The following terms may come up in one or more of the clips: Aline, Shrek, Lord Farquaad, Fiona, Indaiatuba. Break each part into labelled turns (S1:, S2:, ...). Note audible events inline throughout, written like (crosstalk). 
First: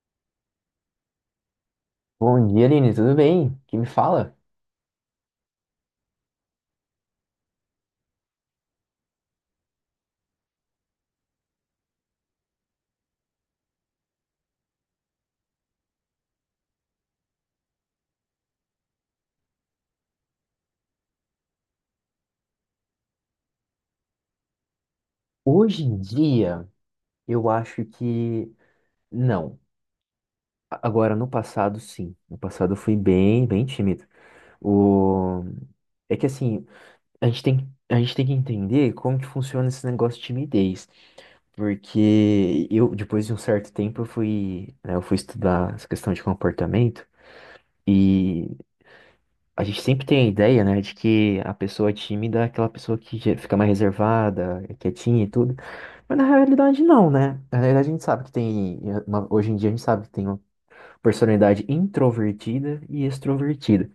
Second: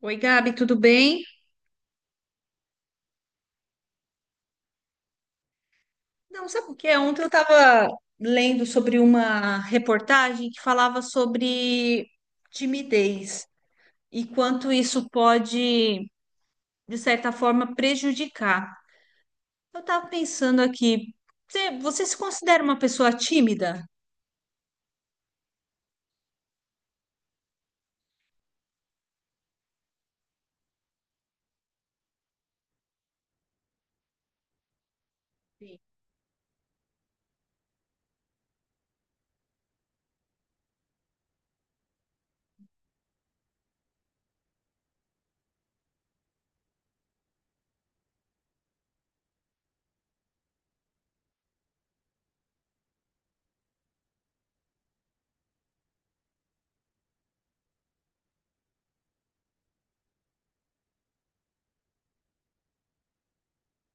S1: Oi, Gabi, tudo bem?
S2: Bom dia, Aline, tudo bem? Que me fala?
S1: Não, sabe o que é? Ontem eu estava lendo sobre uma reportagem que falava sobre timidez e quanto isso pode, de certa forma, prejudicar. Eu estava pensando aqui, você se considera uma pessoa tímida?
S2: Hoje em dia, eu acho que não. Agora, no passado, sim. No passado, eu fui bem, bem tímido. O... É que assim, a gente tem que entender como que funciona esse negócio de timidez. Porque eu, depois de um certo tempo, eu fui estudar essa questão de comportamento e a gente sempre tem a ideia, né, de que a pessoa é tímida é aquela pessoa que já fica mais reservada, é quietinha e tudo. Mas na realidade não, né? Na realidade a gente sabe que tem, hoje em dia a gente sabe que tem uma personalidade introvertida e extrovertida.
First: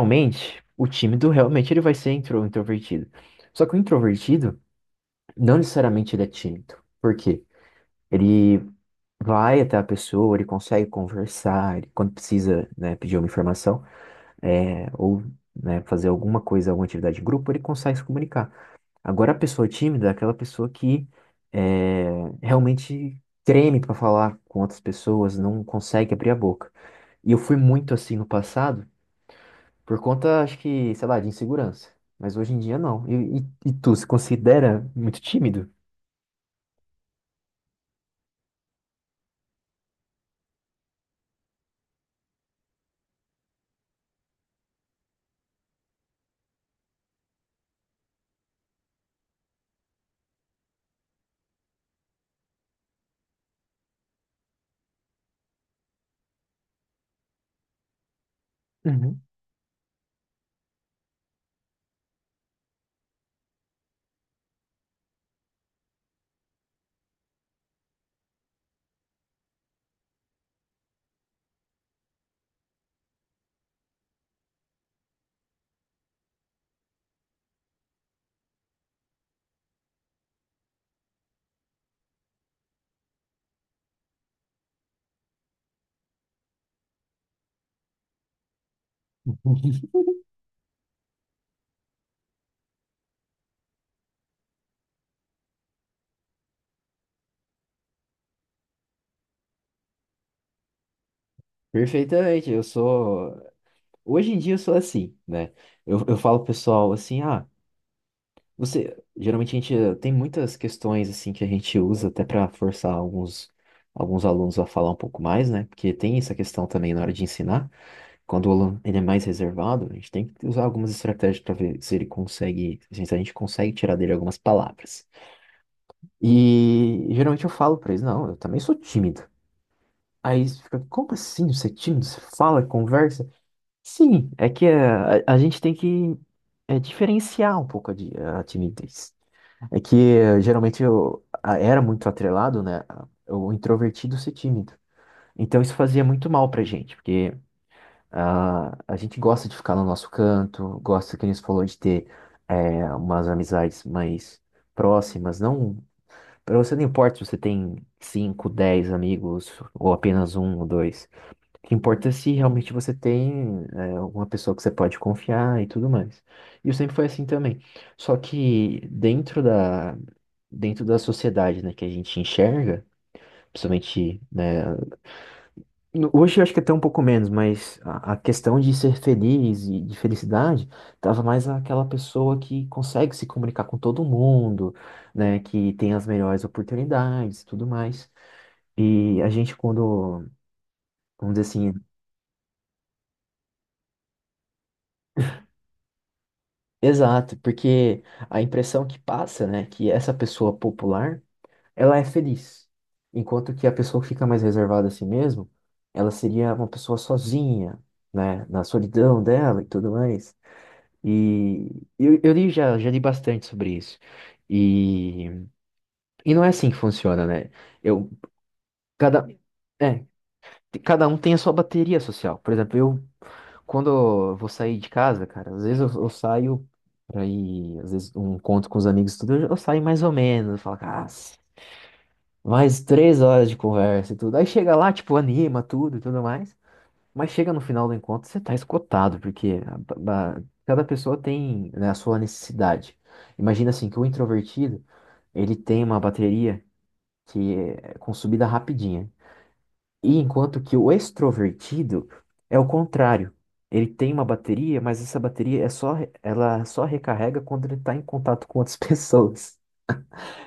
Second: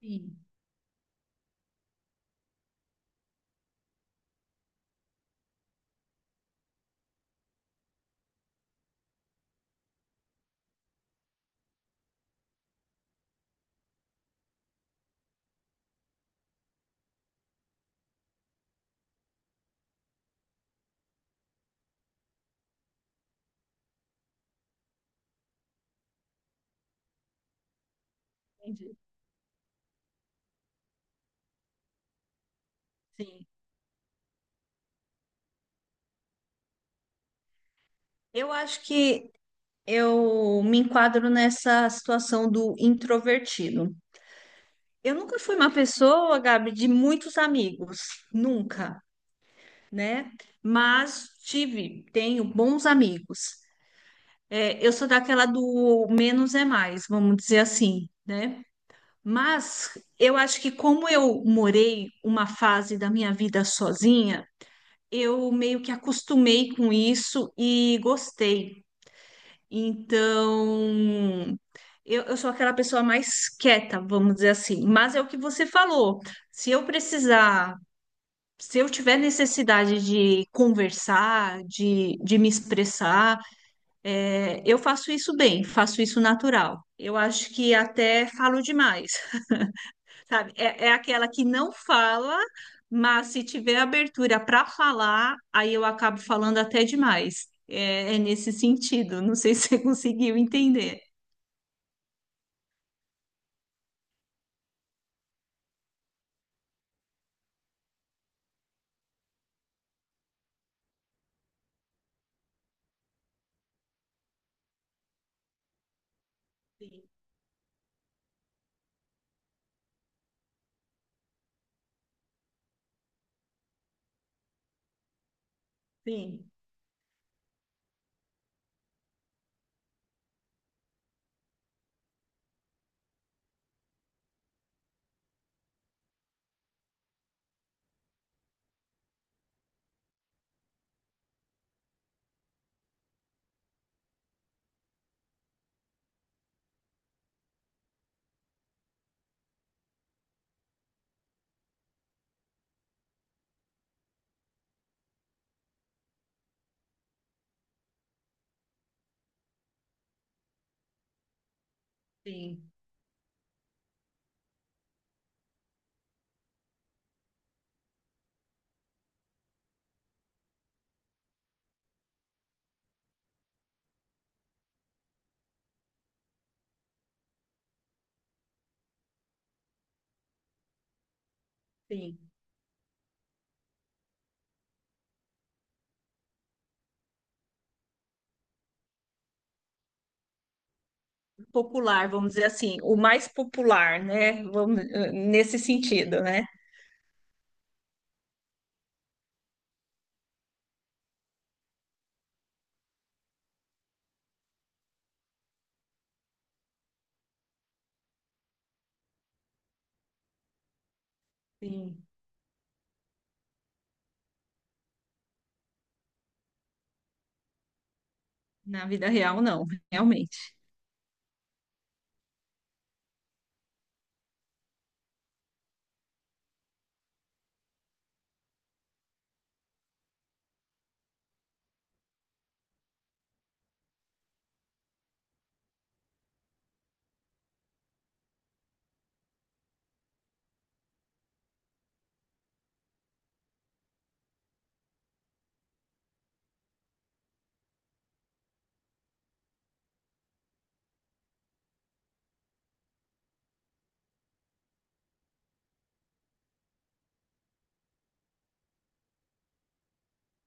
S1: Sim,
S2: o tímido realmente ele vai ser introvertido. Só que o introvertido não necessariamente ele é tímido. Por quê? Ele vai até a pessoa, ele consegue conversar, ele, quando precisa, né, pedir uma informação, ou, né, fazer alguma coisa, alguma atividade em grupo, ele consegue se comunicar. Agora, a pessoa tímida é aquela pessoa que é, realmente treme para falar com outras pessoas, não consegue abrir a boca. E eu fui muito assim no passado,
S1: entendi.
S2: por conta, acho que, sei lá, de insegurança. Mas hoje em dia não. E, e,
S1: Sim.
S2: e tu se considera muito tímido?
S1: Eu acho que eu me enquadro nessa situação do introvertido. Eu nunca fui uma pessoa, Gabi, de muitos amigos, nunca, né? Mas tive, tenho bons amigos. É, eu sou daquela do menos é mais, vamos dizer assim, né?
S2: Uhum.
S1: Mas eu acho que como eu morei uma fase da minha vida sozinha, eu meio que acostumei com isso e gostei. Então, eu sou aquela pessoa mais quieta, vamos dizer assim. Mas é o que você falou. Se eu precisar, se eu tiver necessidade de conversar, de me expressar, eu faço isso bem, faço isso natural. Eu acho que até falo demais,
S2: (laughs)
S1: (laughs) sabe? É, é aquela que não fala, mas se tiver abertura para falar, aí eu acabo falando até demais. É, é nesse sentido. Não sei (laughs) se você conseguiu entender.
S2: Perfeitamente, eu sou. Hoje em dia eu sou assim, né? Eu falo pro pessoal assim, ah. Você, geralmente a gente tem muitas questões assim que a gente usa até para forçar alguns alunos a falar um pouco mais, né? Porque tem essa questão também na hora de ensinar. Quando o aluno ele é mais reservado, a gente tem que usar algumas estratégias para ver se ele consegue, se a gente consegue tirar dele algumas palavras. E
S1: Sim,
S2: geralmente eu falo para eles, não, eu também sou tímido. Aí eles ficam, como assim você é tímido? Você fala, conversa? Sim, a gente tem que diferenciar um pouco a timidez. Geralmente era muito atrelado, né? O introvertido ser tímido. Então isso fazia muito mal pra gente, porque ah, a gente gosta de ficar no nosso canto, gosta, que a gente falou, de ter umas amizades mais próximas. Não, pra você não importa se você tem 5, 10 amigos, ou apenas um ou dois. O que importa é se
S1: sim,
S2: realmente você tem uma pessoa que você pode confiar e tudo mais. E eu sempre foi assim também. Só que dentro da sociedade, né, que a gente enxerga, principalmente, né, hoje eu acho que até um pouco menos, mas a questão de ser feliz e de felicidade tava mais aquela
S1: sim.
S2: pessoa que consegue se comunicar com todo mundo, né, que tem as melhores oportunidades e tudo mais. E a gente, quando, vamos dizer assim,
S1: Popular, vamos dizer assim, o mais popular, né? Vamos, nesse sentido, né?
S2: exato, porque a impressão que passa, né, que essa pessoa popular, ela é feliz, enquanto que a pessoa que fica mais reservada a si mesmo, ela seria uma pessoa sozinha, né, na solidão dela e tudo mais. E
S1: Sim.
S2: eu, já li bastante sobre isso. E, e não é assim que funciona, né? Eu,
S1: Na vida
S2: cada,
S1: real, não,
S2: é,
S1: realmente.
S2: cada um tem a sua bateria social. Por exemplo, eu, quando eu vou sair de casa, cara, às vezes eu saio pra ir, às vezes, um encontro com os amigos, e tudo, eu saio mais ou menos, eu falo, cara, mais 3 horas de conversa e tudo. Aí chega lá, tipo, anima tudo e tudo mais. Mas chega no final do encontro, você tá esgotado, porque cada pessoa tem, né, a sua necessidade. Imagina assim, que o introvertido, ele tem uma bateria que é consumida rapidinho. E enquanto que o extrovertido é o contrário. Ele tem uma bateria, mas essa bateria é só, ela só recarrega quando ele está em contato com outras (laughs) pessoas.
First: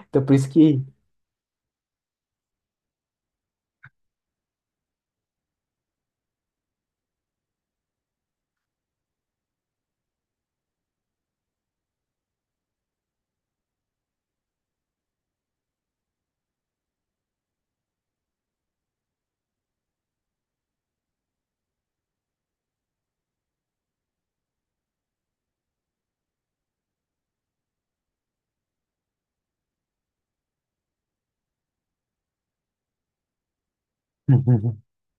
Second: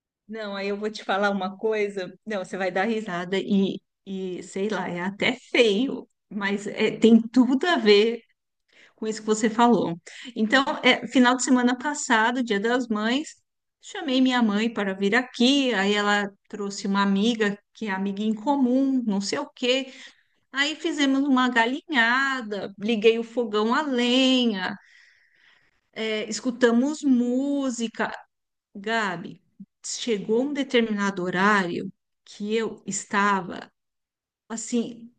S2: Então por isso
S1: Não, aí eu
S2: que.
S1: vou te falar uma coisa. Não, você vai dar risada e sei lá, é até feio, mas é, tem tudo a ver com isso que você falou. Então, final de semana passado, Dia das Mães, chamei minha mãe para vir aqui, aí ela trouxe uma amiga que é amiga em comum, não sei o quê. Aí fizemos uma galinhada, liguei o fogão a lenha, escutamos música. Gabi, chegou um determinado horário que eu estava
S2: (laughs)
S1: assim,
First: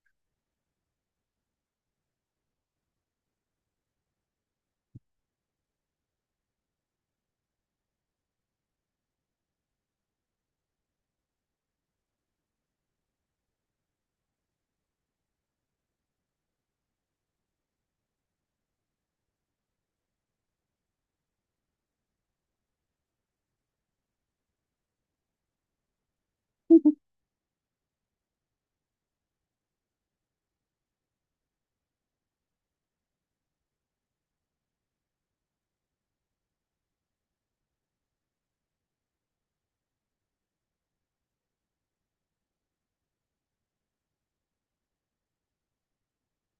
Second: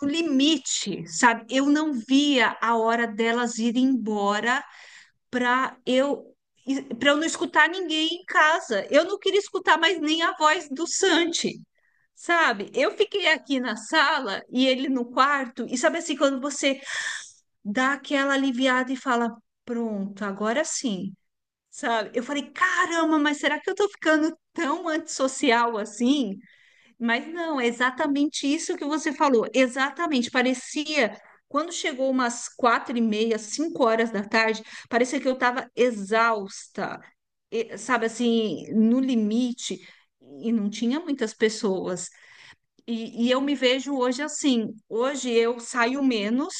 S1: no limite, sabe? Eu não via a hora delas irem embora para eu para eu não escutar ninguém em casa. Eu não queria escutar mais nem a voz do Santi, sabe? Eu fiquei aqui na sala e ele no quarto, e sabe assim, quando você dá aquela aliviada e fala, pronto, agora sim, sabe? Eu falei, caramba, mas será que eu tô ficando tão antissocial assim? Mas não, é exatamente isso que você falou. Exatamente. Parecia, quando chegou umas quatro e meia, cinco horas da tarde, parecia que eu estava exausta, sabe assim, no limite, e não tinha muitas pessoas. E eu me vejo hoje assim. Hoje eu saio menos,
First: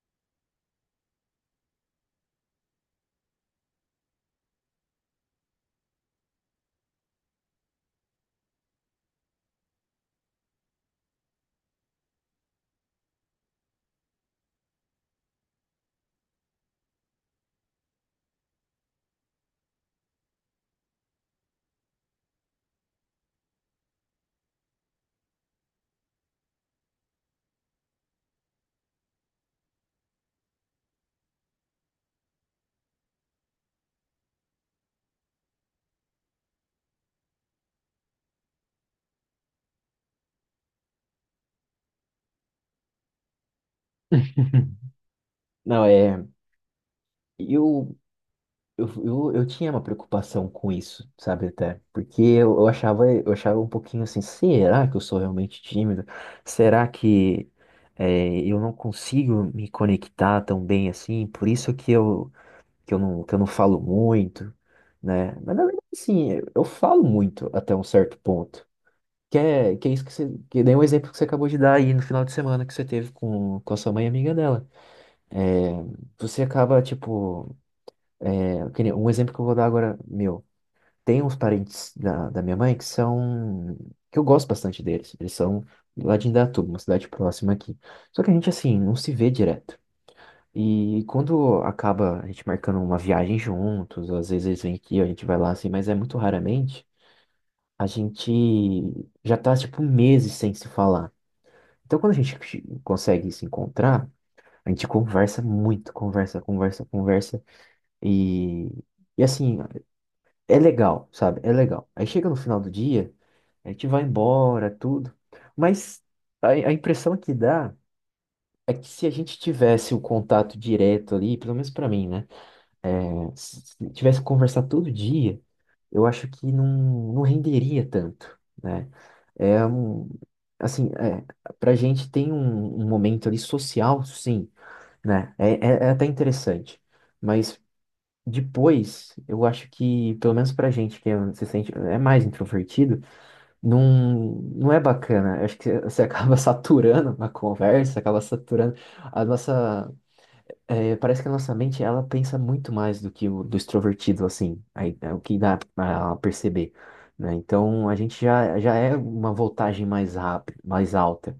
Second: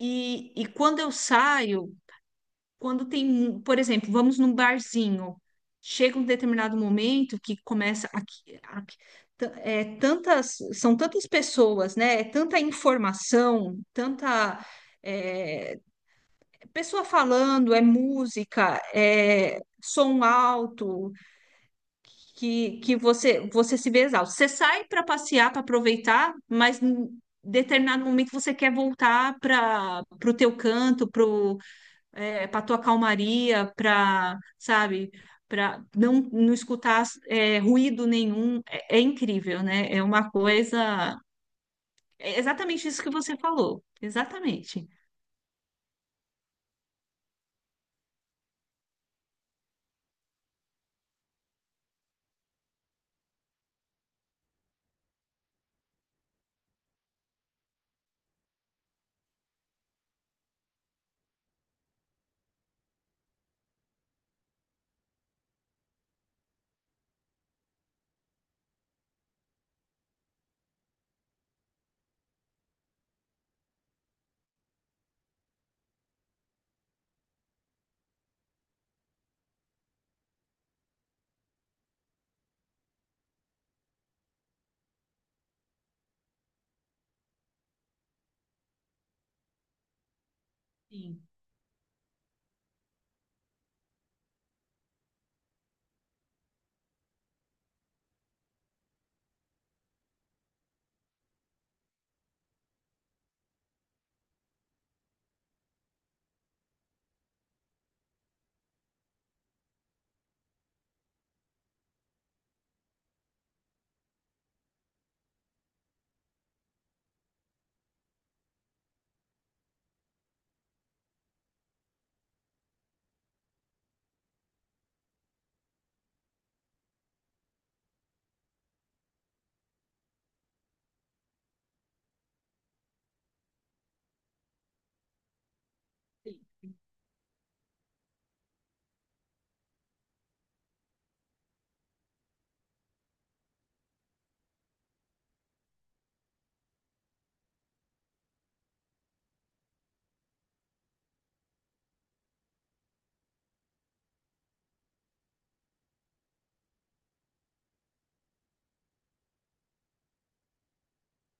S1: e quando eu saio, quando tem, por exemplo, vamos num barzinho, chega um determinado momento que começa tantas, são tantas pessoas, né? É tanta informação, tanta é, pessoa falando, é música, é som alto, que, que você se vê exausto. Você sai para passear, para aproveitar, mas em determinado momento você quer voltar para o teu canto, para tua calmaria, para, sabe, para não, não escutar ruído nenhum, é, é incrível, né? É uma coisa. É exatamente isso que você falou, exatamente.
S2: Não, é. Eu, eu tinha uma preocupação com isso, sabe, até? Porque eu, eu achava um pouquinho assim, será que eu sou realmente tímido? Será que eu não consigo me conectar tão bem assim? Por isso que eu que eu não falo muito, né? Mas na verdade, sim, eu falo muito até um certo ponto. Que é isso que você. Que nem o exemplo que você acabou de dar aí no final de semana que você teve com a sua mãe e amiga dela. É, você acaba, tipo. É, que nem um exemplo que eu vou dar agora, meu. Tem uns parentes da minha mãe que são, que eu gosto bastante deles. Eles são lá de Indaiatuba, uma cidade próxima aqui. Só que a gente, assim, não se vê direto. E
S1: Sim,
S2: quando acaba a gente marcando uma viagem juntos, às vezes eles vêm aqui, a gente vai lá assim, mas é muito raramente, a gente já tá tipo meses sem se falar. Então quando a gente consegue se encontrar, a gente conversa muito, conversa, conversa, conversa, e e assim, é legal, sabe? É legal. Aí chega no final do dia, a gente vai embora, tudo, mas a impressão que dá é que se a gente tivesse o contato direto ali, pelo menos pra mim, né? Se tivesse que conversar todo dia, eu acho que não, não renderia tanto, né? É um, assim, é, pra gente tem um, um momento ali social, sim, né? É até
S1: sim.
S2: interessante, mas depois, eu acho que, pelo menos pra gente que é- se sente, é mais introvertido, não, não é bacana. Eu acho que você acaba (laughs) saturando a conversa, acaba saturando a nossa é, parece que a nossa mente ela pensa muito mais do que o do extrovertido, assim, aí, é o que dá a perceber, né? Então a gente já é uma voltagem mais rápida, mais alta.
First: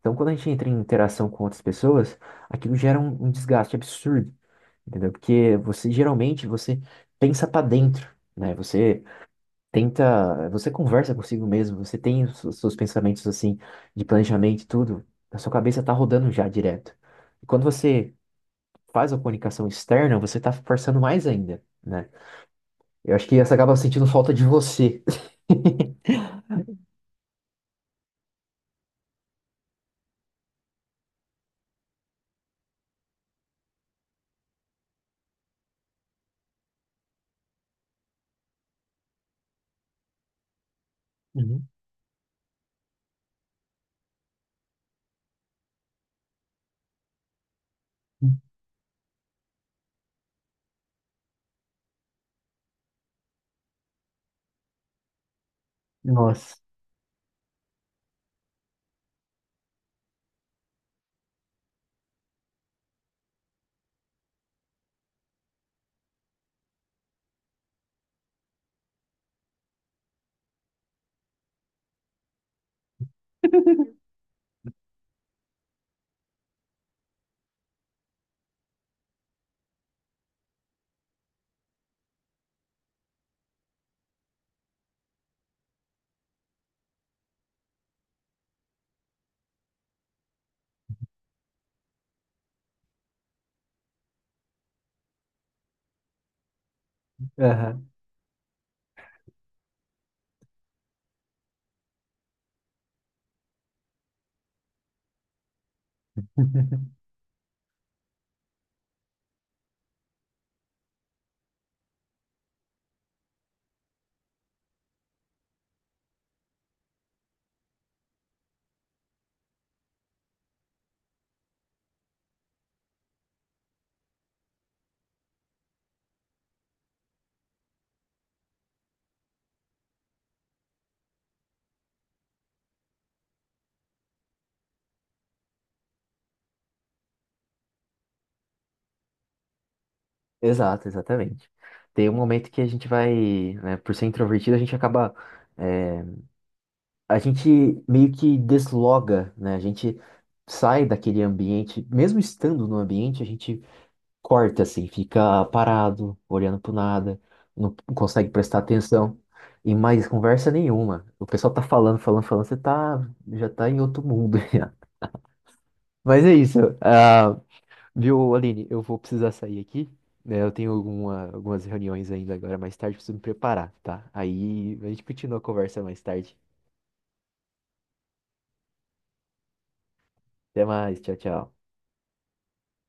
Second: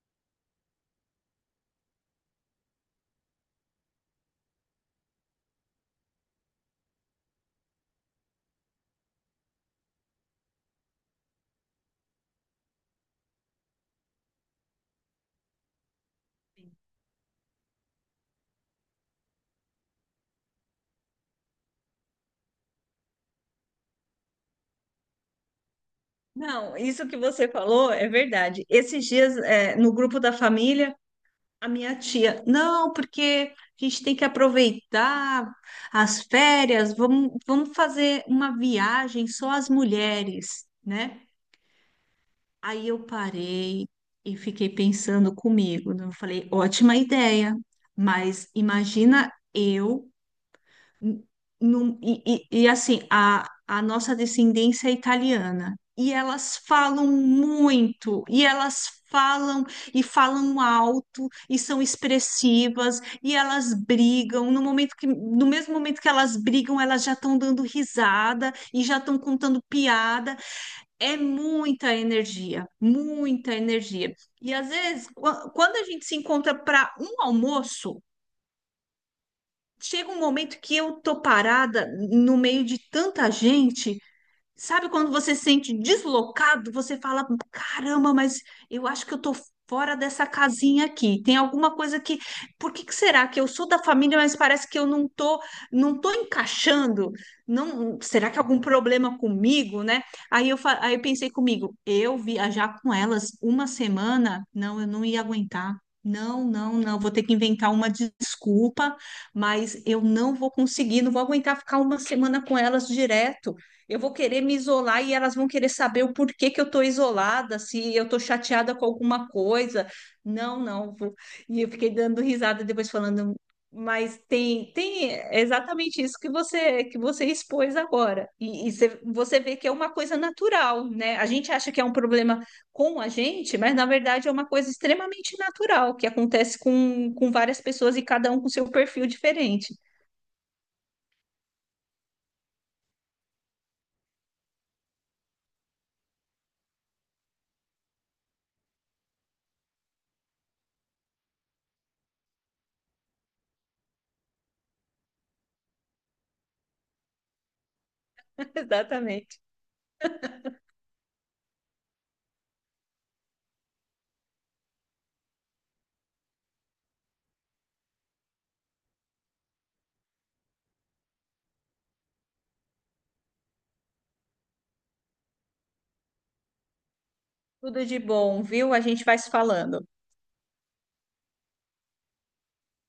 S2: Então quando a gente entra em interação com outras pessoas, aquilo gera um desgaste absurdo, entendeu? Porque você geralmente você pensa para dentro, né? Você tenta, você conversa consigo mesmo, você tem os seus pensamentos assim de planejamento e tudo, a sua cabeça tá rodando já direto. E quando você faz a comunicação externa, você tá forçando mais ainda, né? Eu acho que essa acaba sentindo falta de você. (laughs)
S1: Não, isso que você falou é verdade. Esses dias, no grupo da família, a minha tia, não, porque a gente tem que aproveitar as férias, vamos, vamos fazer uma viagem só as mulheres, né?
S2: Uhum.
S1: Aí eu parei e fiquei pensando comigo, né? Eu falei, ótima ideia, mas imagina eu n- e, e assim, a nossa descendência é italiana. E
S2: Nossa.
S1: elas falam muito, e elas falam e falam alto, e são expressivas, e elas brigam. No momento que, no mesmo momento que elas brigam, elas já estão dando risada e já estão contando piada. É muita energia, muita energia. E às vezes, quando a gente se encontra para um almoço, chega um momento que eu tô parada no meio de tanta gente. Sabe quando você se sente deslocado, você fala, caramba, mas eu acho que eu tô fora dessa casinha aqui. Tem alguma coisa que, por que que será que eu sou da família, mas parece que eu não tô, não tô encaixando?
S2: Aham.
S1: Não, será que é algum problema comigo, né? Aí eu pensei comigo, eu viajar com elas uma semana, não, eu não ia aguentar. Não, não, não,
S2: (laughs)
S1: vou ter que inventar uma desculpa, mas eu não vou conseguir, não vou aguentar ficar uma semana com elas direto. Eu vou querer me isolar e elas vão querer saber o porquê que eu estou isolada, se eu estou chateada com alguma coisa. Não, não. E eu fiquei dando risada depois falando, mas tem, tem exatamente isso que você expôs agora. E, e você vê que é uma coisa natural, né? A gente acha que é um problema com a gente, mas na verdade é uma coisa extremamente natural que acontece com várias pessoas e cada um com seu perfil diferente.
S2: Exato, exatamente. Tem um momento que a gente vai, né, por ser introvertido, a gente acaba, é, a gente meio que desloga, né? A gente sai daquele ambiente, mesmo estando no ambiente, a gente corta assim, fica parado, olhando pro nada, não consegue prestar atenção.
S1: (laughs) Exatamente.
S2: E mais conversa nenhuma. O pessoal tá falando, falando, falando, você tá, já tá em outro mundo. (laughs) Já. Mas é isso. Ah, viu, Aline, eu vou precisar sair aqui, né? Eu tenho algumas reuniões ainda agora mais tarde, preciso me preparar, tá? Aí a gente continua a conversa mais tarde.
S1: Tudo de bom, viu? A gente vai se falando.
S2: Até mais, tchau, tchau.